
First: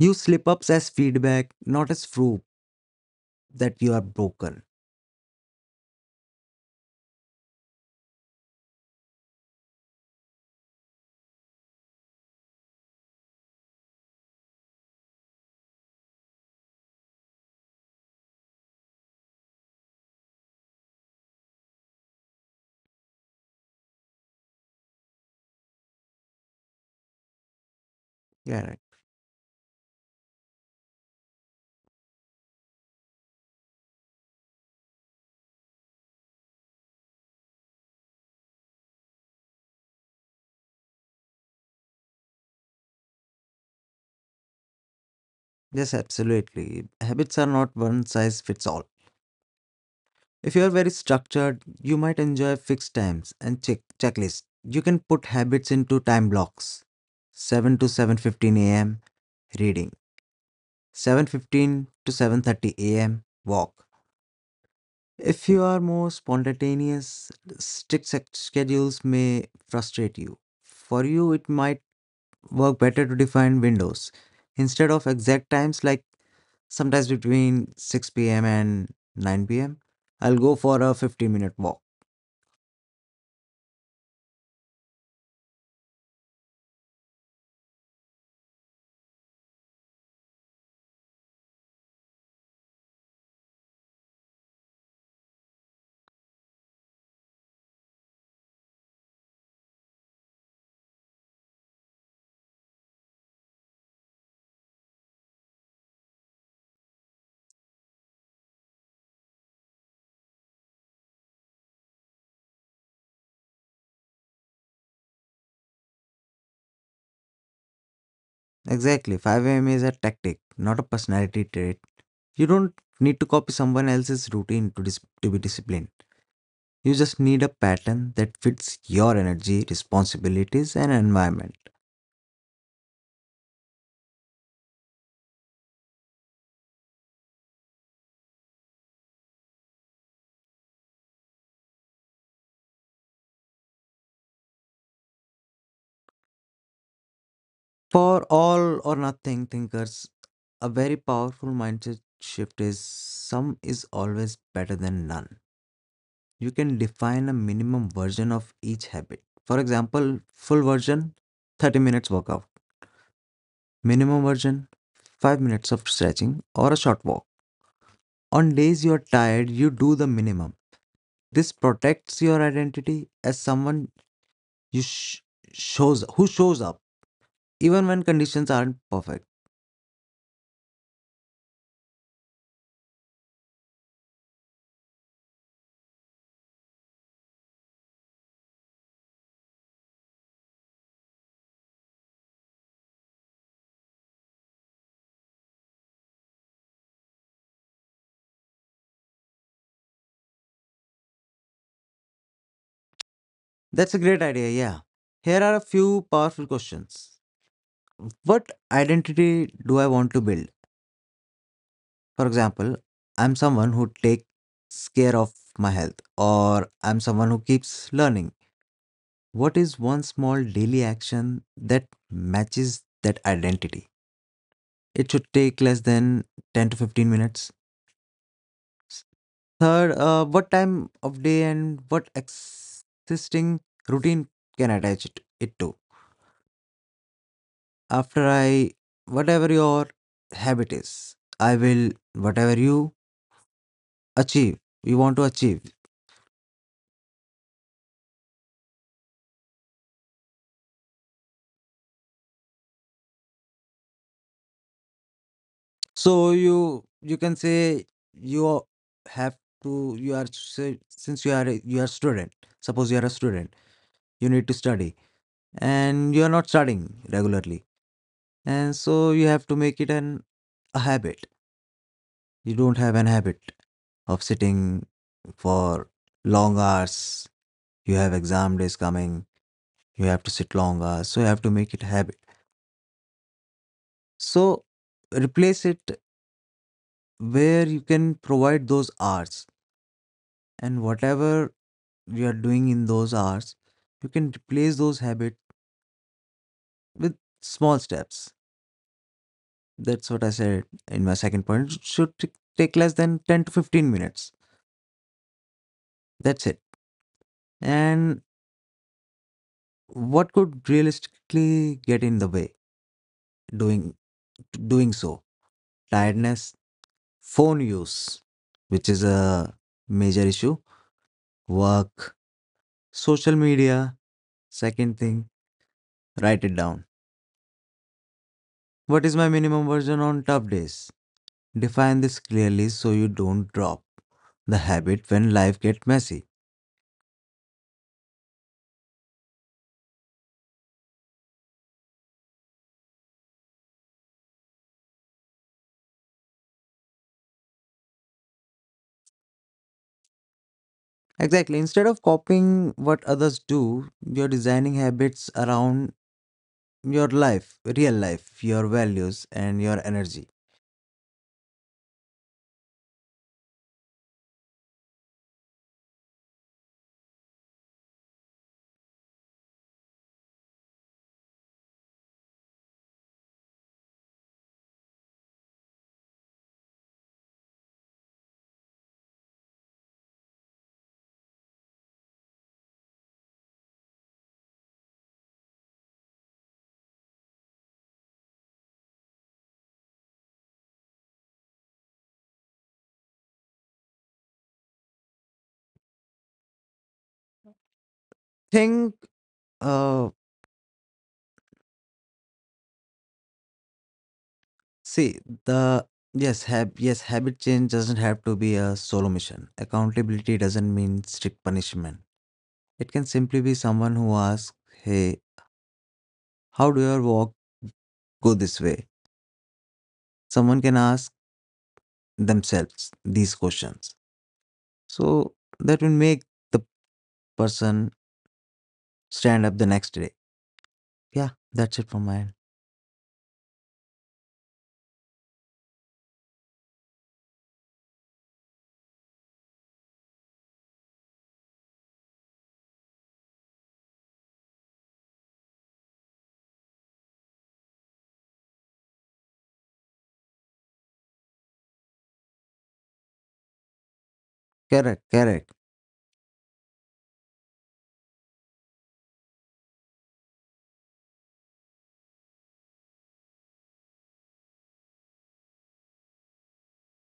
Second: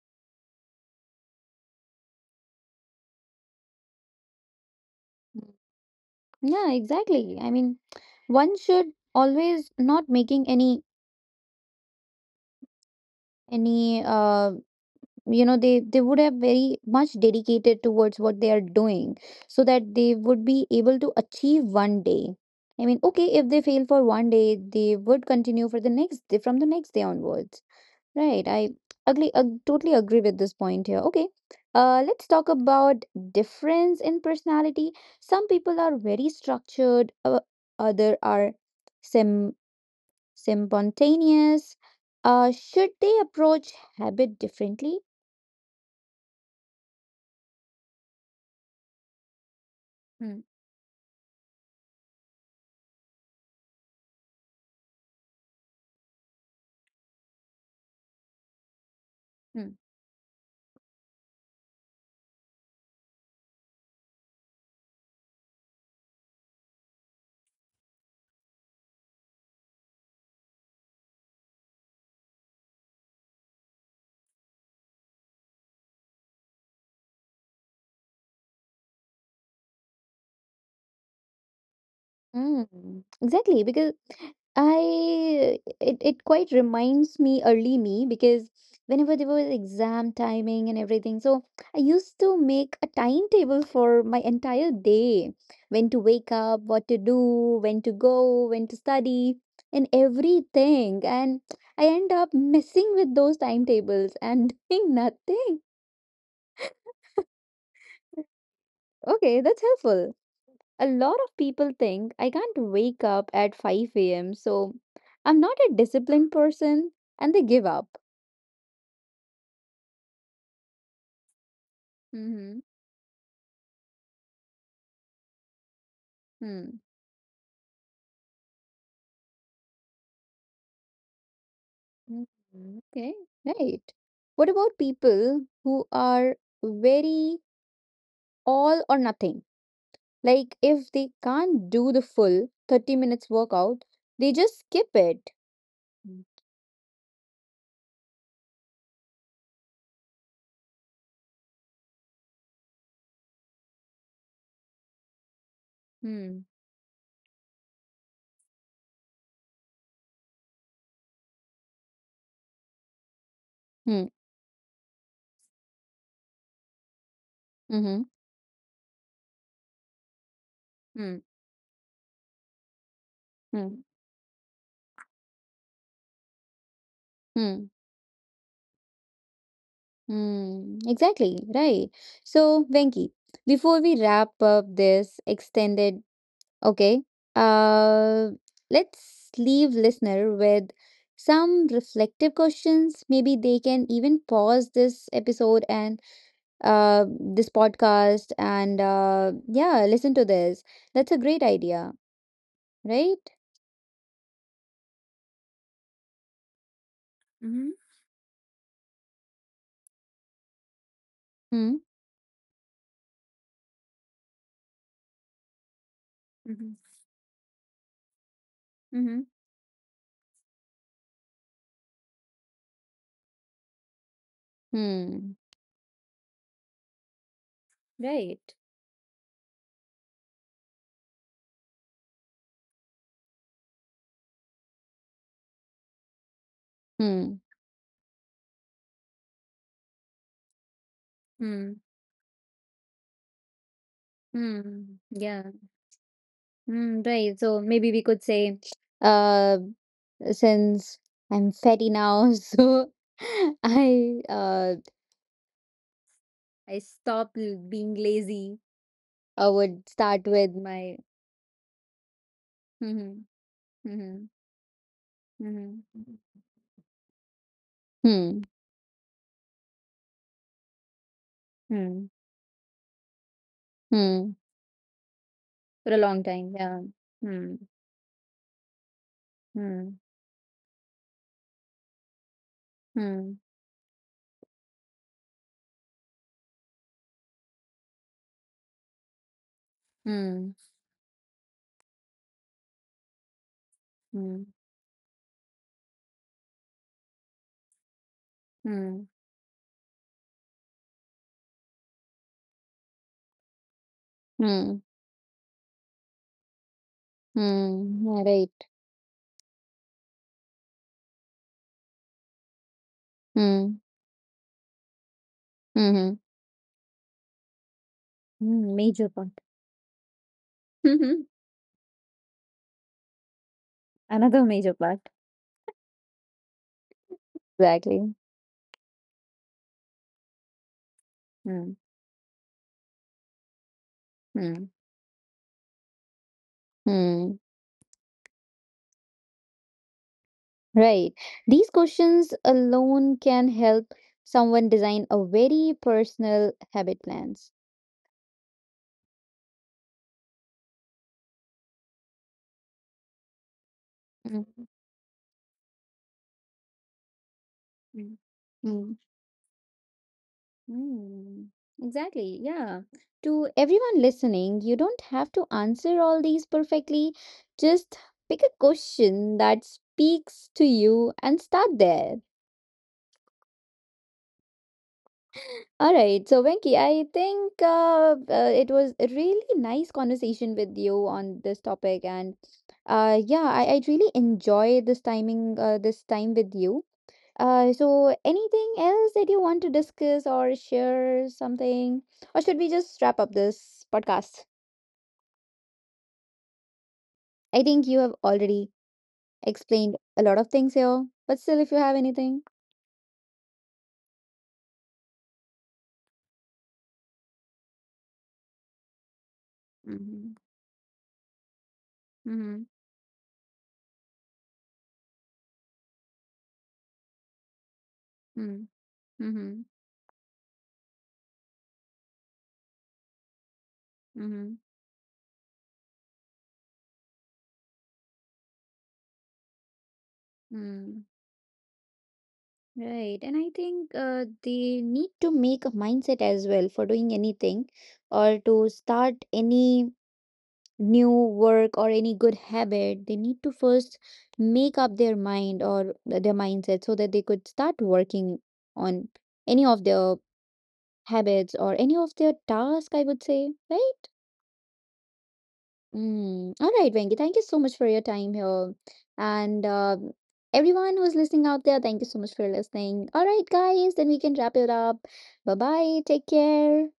[SPEAKER 2] Use slip ups as feedback, not as proof that you are broken.
[SPEAKER 1] Yeah, exactly. I mean, one should always not making any any you know they would have very much dedicated towards what they are doing so that they would be able to achieve one day, I mean, okay, if they fail for one day they would continue for the next day from the next day onwards, right.
[SPEAKER 2] Yeah,
[SPEAKER 1] I
[SPEAKER 2] right.
[SPEAKER 1] ugly totally agree with this point here. Okay, let's talk about difference in personality. Some people are very structured, other are sim spontaneous. Should they approach habit differently?
[SPEAKER 2] Yes, absolutely. Habits are not one size fits all.
[SPEAKER 1] Hmm.
[SPEAKER 2] If you are very structured, you might enjoy fixed times and checklists. You can put habits into time blocks. 7 to 7:15 a.m. reading. 7:15 to 7:30 a.m. walk. If you are more spontaneous, strict schedules may frustrate you. For you, it might work better to define windows instead of exact times, like sometimes between 6 p.m. and 9 pm. I'll go for a 15-minute walk.
[SPEAKER 1] Mm, exactly, because I it quite reminds me early me because whenever there was exam timing and everything, so I used to make a timetable for my entire day, when to wake up, what to do, when to go, when to study, and everything. And I end up messing with those timetables and doing nothing. Okay, that's helpful. A lot of people think I can't wake up at 5 a.m., so I'm not a disciplined person, and they give up.
[SPEAKER 2] Exactly, 5 a.m. is a tactic, not a personality trait. You
[SPEAKER 1] Mm-hmm.
[SPEAKER 2] don't need to copy someone else's routine to be disciplined.
[SPEAKER 1] Hmm.
[SPEAKER 2] You just need a pattern that fits your energy, responsibilities, and environment.
[SPEAKER 1] Mhm. Okay, right. What about people who are very all or nothing? Like, if they can't do the full 30 minutes workout, they just skip it. Mm-hmm.
[SPEAKER 2] For all or nothing thinkers, a very powerful mindset shift is: some is always better than none. You can define a minimum version of each habit. For example, full version 30 minutes workout,
[SPEAKER 1] hmm
[SPEAKER 2] minimum version 5 minutes of stretching or a short walk.
[SPEAKER 1] Mm-hmm.
[SPEAKER 2] On days you are tired, you do the minimum.
[SPEAKER 1] Mm-hmm.
[SPEAKER 2] This protects your identity as
[SPEAKER 1] Hmm.
[SPEAKER 2] someone you sh- shows who shows up
[SPEAKER 1] Hmm.
[SPEAKER 2] even when conditions aren't perfect.
[SPEAKER 1] Hmm. Exactly, right. So, Venki, before we wrap up this extended, okay, uh, let's leave listener with some reflective questions. Maybe they can even pause this episode and this podcast, and yeah, listen to this. That's a great idea, right?
[SPEAKER 2] That's a great idea, yeah. Here are a few powerful questions.
[SPEAKER 1] Mm-hmm.
[SPEAKER 2] What identity do I want to build?
[SPEAKER 1] Hmm.
[SPEAKER 2] For example, I'm someone who takes care of my health, or
[SPEAKER 1] Mm-hmm.
[SPEAKER 2] I'm someone who keeps learning.
[SPEAKER 1] Mm-hmm.
[SPEAKER 2] What is one small daily action that matches that identity? It should
[SPEAKER 1] Hmm.
[SPEAKER 2] take less than 10 to 15 minutes.
[SPEAKER 1] Right.
[SPEAKER 2] Third, what time of day and what existing routine can I attach it to?
[SPEAKER 1] Hmm.
[SPEAKER 2] After I, whatever your habit is, I
[SPEAKER 1] Hmm.
[SPEAKER 2] will, whatever you achieve, you
[SPEAKER 1] Hmm.
[SPEAKER 2] want to
[SPEAKER 1] Yeah.
[SPEAKER 2] achieve.
[SPEAKER 1] Mm, right. So maybe we could say, uh, since I'm fatty now, so I uh
[SPEAKER 2] So
[SPEAKER 1] I
[SPEAKER 2] you can
[SPEAKER 1] stop
[SPEAKER 2] say,
[SPEAKER 1] being lazy.
[SPEAKER 2] you have
[SPEAKER 1] I would
[SPEAKER 2] to, you
[SPEAKER 1] start
[SPEAKER 2] are,
[SPEAKER 1] with
[SPEAKER 2] say,
[SPEAKER 1] my
[SPEAKER 2] since you are, you are student, suppose you are a
[SPEAKER 1] hmm
[SPEAKER 2] student,
[SPEAKER 1] hmm
[SPEAKER 2] you need to study
[SPEAKER 1] hmm
[SPEAKER 2] and you are not studying regularly.
[SPEAKER 1] hmm
[SPEAKER 2] And so you have to make it a habit.
[SPEAKER 1] hmm
[SPEAKER 2] You don't have an habit of
[SPEAKER 1] hmm
[SPEAKER 2] sitting for
[SPEAKER 1] for a long time.
[SPEAKER 2] long
[SPEAKER 1] Yeah.
[SPEAKER 2] hours.
[SPEAKER 1] Hmm
[SPEAKER 2] You have exam days coming.
[SPEAKER 1] hmm
[SPEAKER 2] You have to sit long hours. So you have to make it habit.
[SPEAKER 1] hmm
[SPEAKER 2] So replace it where you can provide those hours,
[SPEAKER 1] hmm
[SPEAKER 2] and whatever you are doing in those hours, you can
[SPEAKER 1] hmm
[SPEAKER 2] replace those habits with small steps.
[SPEAKER 1] hmm
[SPEAKER 2] That's what I said in my second point. It should take less than 10 to 15 minutes.
[SPEAKER 1] hmm
[SPEAKER 2] That's it.
[SPEAKER 1] hmm
[SPEAKER 2] And
[SPEAKER 1] yeah, right.
[SPEAKER 2] what could realistically get in the way
[SPEAKER 1] Hmm
[SPEAKER 2] doing doing so?
[SPEAKER 1] hmm
[SPEAKER 2] Tiredness, phone use,
[SPEAKER 1] hmm
[SPEAKER 2] which is
[SPEAKER 1] major part.
[SPEAKER 2] a major issue, work, social media.
[SPEAKER 1] Another major
[SPEAKER 2] Second
[SPEAKER 1] part.
[SPEAKER 2] thing, write it down.
[SPEAKER 1] Exactly.
[SPEAKER 2] What is my minimum version on tough days?
[SPEAKER 1] Hmm.
[SPEAKER 2] Define this clearly so you don't drop the
[SPEAKER 1] Hmm.
[SPEAKER 2] habit when life gets messy.
[SPEAKER 1] Hmm. Right. These questions alone can help someone design a very personal habit plans.
[SPEAKER 2] Exactly. Instead of copying what others do, you're
[SPEAKER 1] Mm,
[SPEAKER 2] designing habits around your life, real
[SPEAKER 1] mm,
[SPEAKER 2] life, your
[SPEAKER 1] mm,
[SPEAKER 2] values, and your energy.
[SPEAKER 1] mm. Exactly. Yeah. To everyone listening, you don't have to answer all these perfectly. Just pick a question that speaks to you and start there. All right, so Venki, I think it was a really nice conversation with you on this topic, and yeah, I really enjoy this timing, this time with you. So anything else that you want to discuss or share something, or should we just wrap up this podcast? I think you have already
[SPEAKER 2] Think,
[SPEAKER 1] explained
[SPEAKER 2] uh,
[SPEAKER 1] a lot of things here, but still, if you have anything.
[SPEAKER 2] see, the yes, habit change doesn't have to be a solo mission.
[SPEAKER 1] Mm-hmm.
[SPEAKER 2] Accountability doesn't mean strict punishment.
[SPEAKER 1] Mm-hmm.
[SPEAKER 2] It can simply be someone who asks, "Hey, how do your walk go this way."
[SPEAKER 1] Mm-hmm.
[SPEAKER 2] Someone can ask themselves these questions.
[SPEAKER 1] Mm-hmm.
[SPEAKER 2] So that will make the person stand up the next day.
[SPEAKER 1] Mm-hmm.
[SPEAKER 2] Yeah, that's it from my end.
[SPEAKER 1] Right. And I think they need to make a mindset as well for doing anything or to start any new work or any good habit. They need to first make up their mind or their mindset so that they could start working on any of their habits or any of their tasks, I would say, right?
[SPEAKER 2] Correct, correct.
[SPEAKER 1] Mm. All right, Venki, thank you so much for your time here. And everyone who's listening out there, thank you so much for listening. All right, guys, then we can wrap it up. Bye bye. Take care.